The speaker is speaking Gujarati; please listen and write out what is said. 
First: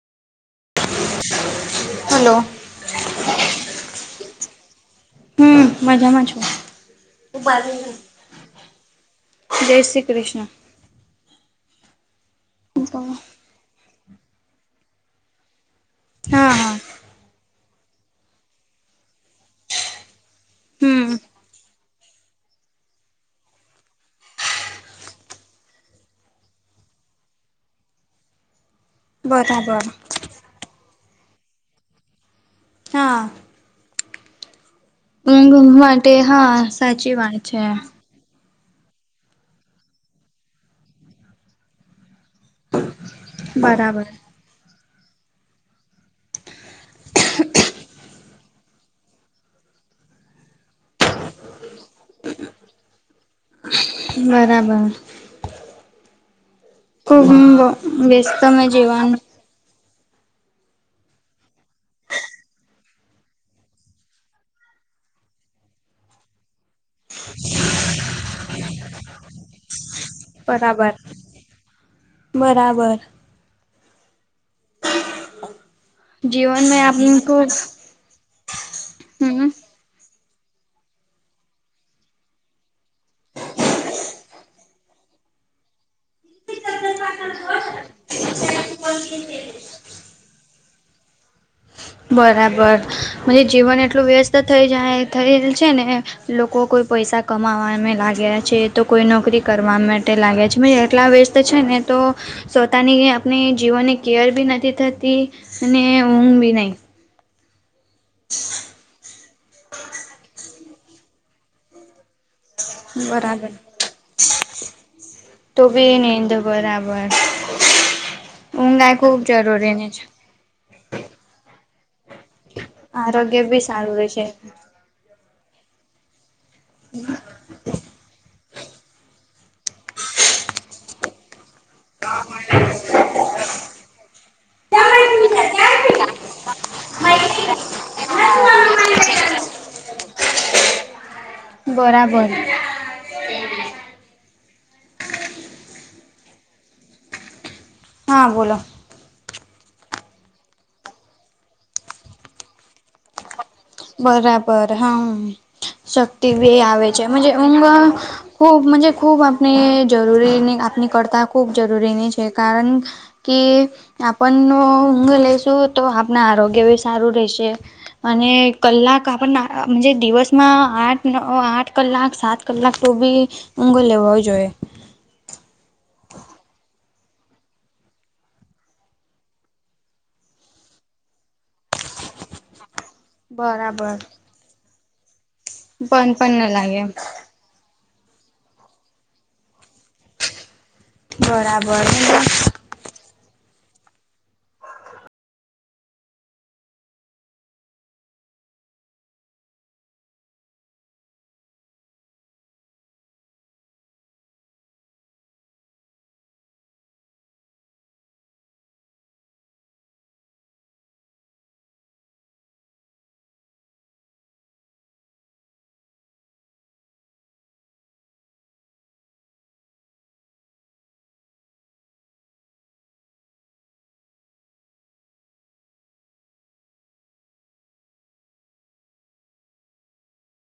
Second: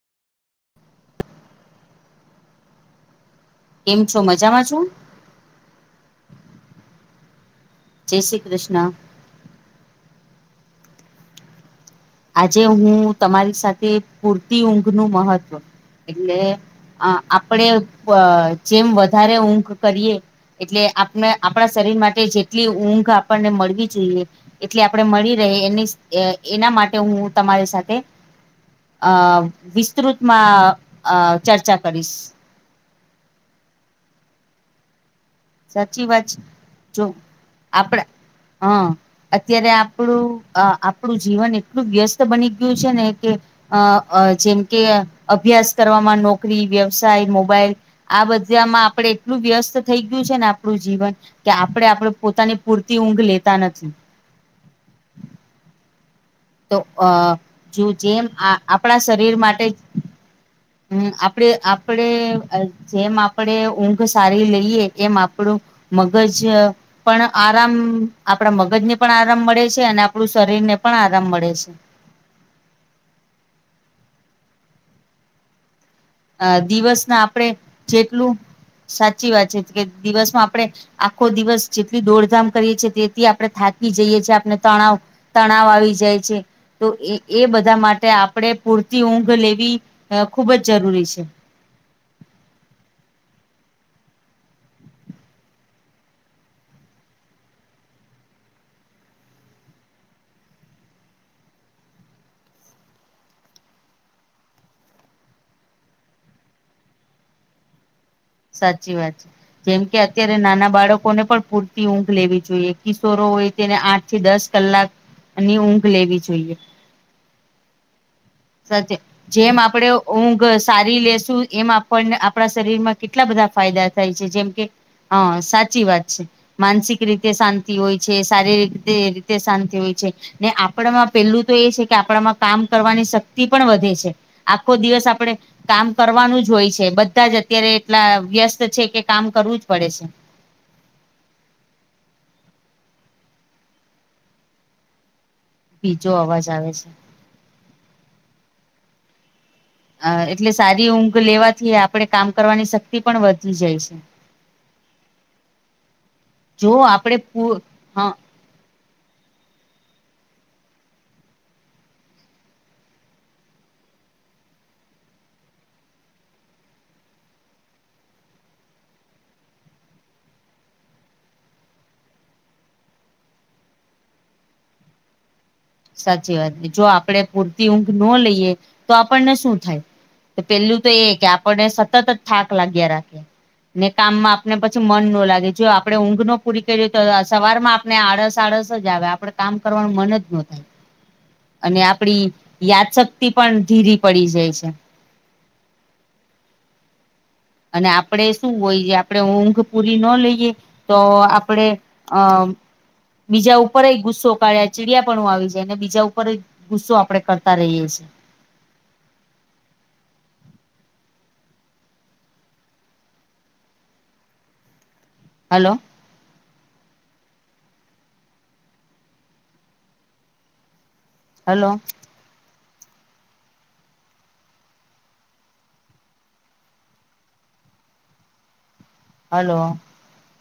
હલો કેમ છો મજામાં છું. હમ મજામાં છું [unintelligible] જય શ્રી કૃષ્ણ. જય શ્રી કૃષ્ણ. આજે હું તમારી સાથે પૂરતી ઊંઘ નું મહત્વ એટલે હા હા અ આપણેે જેમ વધારે ઊંઘ કરીએ એટલે આપ હમ આપણા શરીર માટે એટલી ઊંઘ આપણને મળવી જોઈએ એટલે આપણે મળી રહે એની એના માટે હું તમારી સાથે અ બરાબર વિસ્તૃ માં અ ચર્ચા કરીશ. હા. સાચી માટે વાત હા સાચી વાત છે. હ અત્યારે આપણું આપણું જીવન એટલું વ્યસ્ત બનીય છેને કે બરાબર જેમ કે અભ્યાસ કરવામાં નોકરી વ્યવસાય મોબાઈલ આ બધામાં આપડે એટલું વ્યસ્ત ને આપણું જીવન કે આપણે આપણે પોતાની પૂરતી ઊંઘ લેતા નથી બરાબર. તો અ જો જેમ આપણા [unintelligible] શરીર માટે જ હમ આપડે આપડે જેમ આપડે ઊંઘ સારી લઈએ એમ આપડું મગજ પણ આરામ આપણા મગજ ને પણ આરામ મળે છે અને આપણું શરીર ને બરાબર પણ આરામ મળે છે. બરાબર [inaudible] અ મે દિવસ આપને ના આપડે ખુબ જેટલું સાચી હમ વાત કે દિવસમાં આપણે આખો દિવસ જેટલી દોડધામ કરીએ છીએ તેથી આપણે થાકી જઈએ છે આપ તણાવ તણાવ આવી જાય છે. તો એ એ બધા માટે આપણે પૂરતી ઊંઘ લેવી ખુબ જ જરૂરી છે. બરાબર મ જીવન એટલું વ્યસ્ત થઈ જાય થયેલ છે ને લોકો કોઈ પૈસા કમાવાવામાં લાગ્યા છે તો કોઈ નોકરી કરવા માટે લાગ્યા છે મે એટલા તો છે ને તો સવતાની આપણે જીવનની કેર બી નથી થતી અને ઊઘ બી સાચી વાત છે જેમ કે અત્યારે નાના બાળકોને પણ પૂરતી ઊંઘ લેવી. જોએ કિશોરો બરાબર હોય તેને આઠ થી દસ કલાકની તો ઊંઘ બી લેવી નીંદ જોઈએ. [inaudible] આ સ ખૂબ જેમ આપડે જરૂરીની છે ઊંઘ સારી લેશુ એમ આપણને આપણા શરીરમાં કેટલા આરોગ્ય બધા બી ફાયદા સારું રહે થાય છે જેમ કે હા સાચી વાત છે માનસિક રીતે શાંતિ હોય છે શારીરિક રીતે શાંતિ હોય છે ને આપણામાં પેલું તો એ છે કે આપણામાં કામ કરવાની શક્તિ પણ વધે છે આખો દિવસ આપણે કામ કરવાનું જ હોય છે બધા જ અત્યારે એટલા વ્યસ્ત છે કે કામ કરવું જ પડે છે. બરાબર. બીજો અવાજ આવે છે. હા બોલો અ એટલે સારી ઊંઘ લેવાથી આપણે કામ કરવાની શક્ બરાબર હા. શક્તિ એ જો આવે આપણે છેજે પૂ ઊંઘ હા ખૂબ મજ ખૂબ આપણે જરૂરીની આપણી કરતાં ખૂબ જરૂરીની છે કારણ કે આપણનો ઊંઘ લઈશું તો આપણા આરોગ્ય બ સારું રહેશે. મને કલાક આપણને દિવસમાં આઠ આઠ કલાક સાત કલાક તો બી ઊંઘો લેવ જોઈએ સાચી વાત ન જો આપડે પર ઊંઘ ન લઈએ તો આપણને શું થાય તો પેલું તો એ કે આપણને સતત જ થાક લાગ્યા રા ને બરાબર કામમાં આપને પછી મન નો લાગે જો આપડે બંધ ઊંઘ નો પણ ન પૂરી લાગે કરીએ તો સવારમાં આપણે આડસ આળસ જ આવે આપડે કામ કરવાનું મન જ નહતું અને આપડી બરાબર યાદશક્તિ પણ ધીરી પડી જાય છે અને આપણેે શું હોય જે આપણે ઊંઘ પુરી ન લઈએ તો આપડે અ બીજા ઉપર ગુસ્સો કાઢ્યા ચીડિયાપણું આવી જાય ને બીજા ઉપર ગુસ્સો આપડણે કરતા રહીએ છીએ હલો હેલો હલો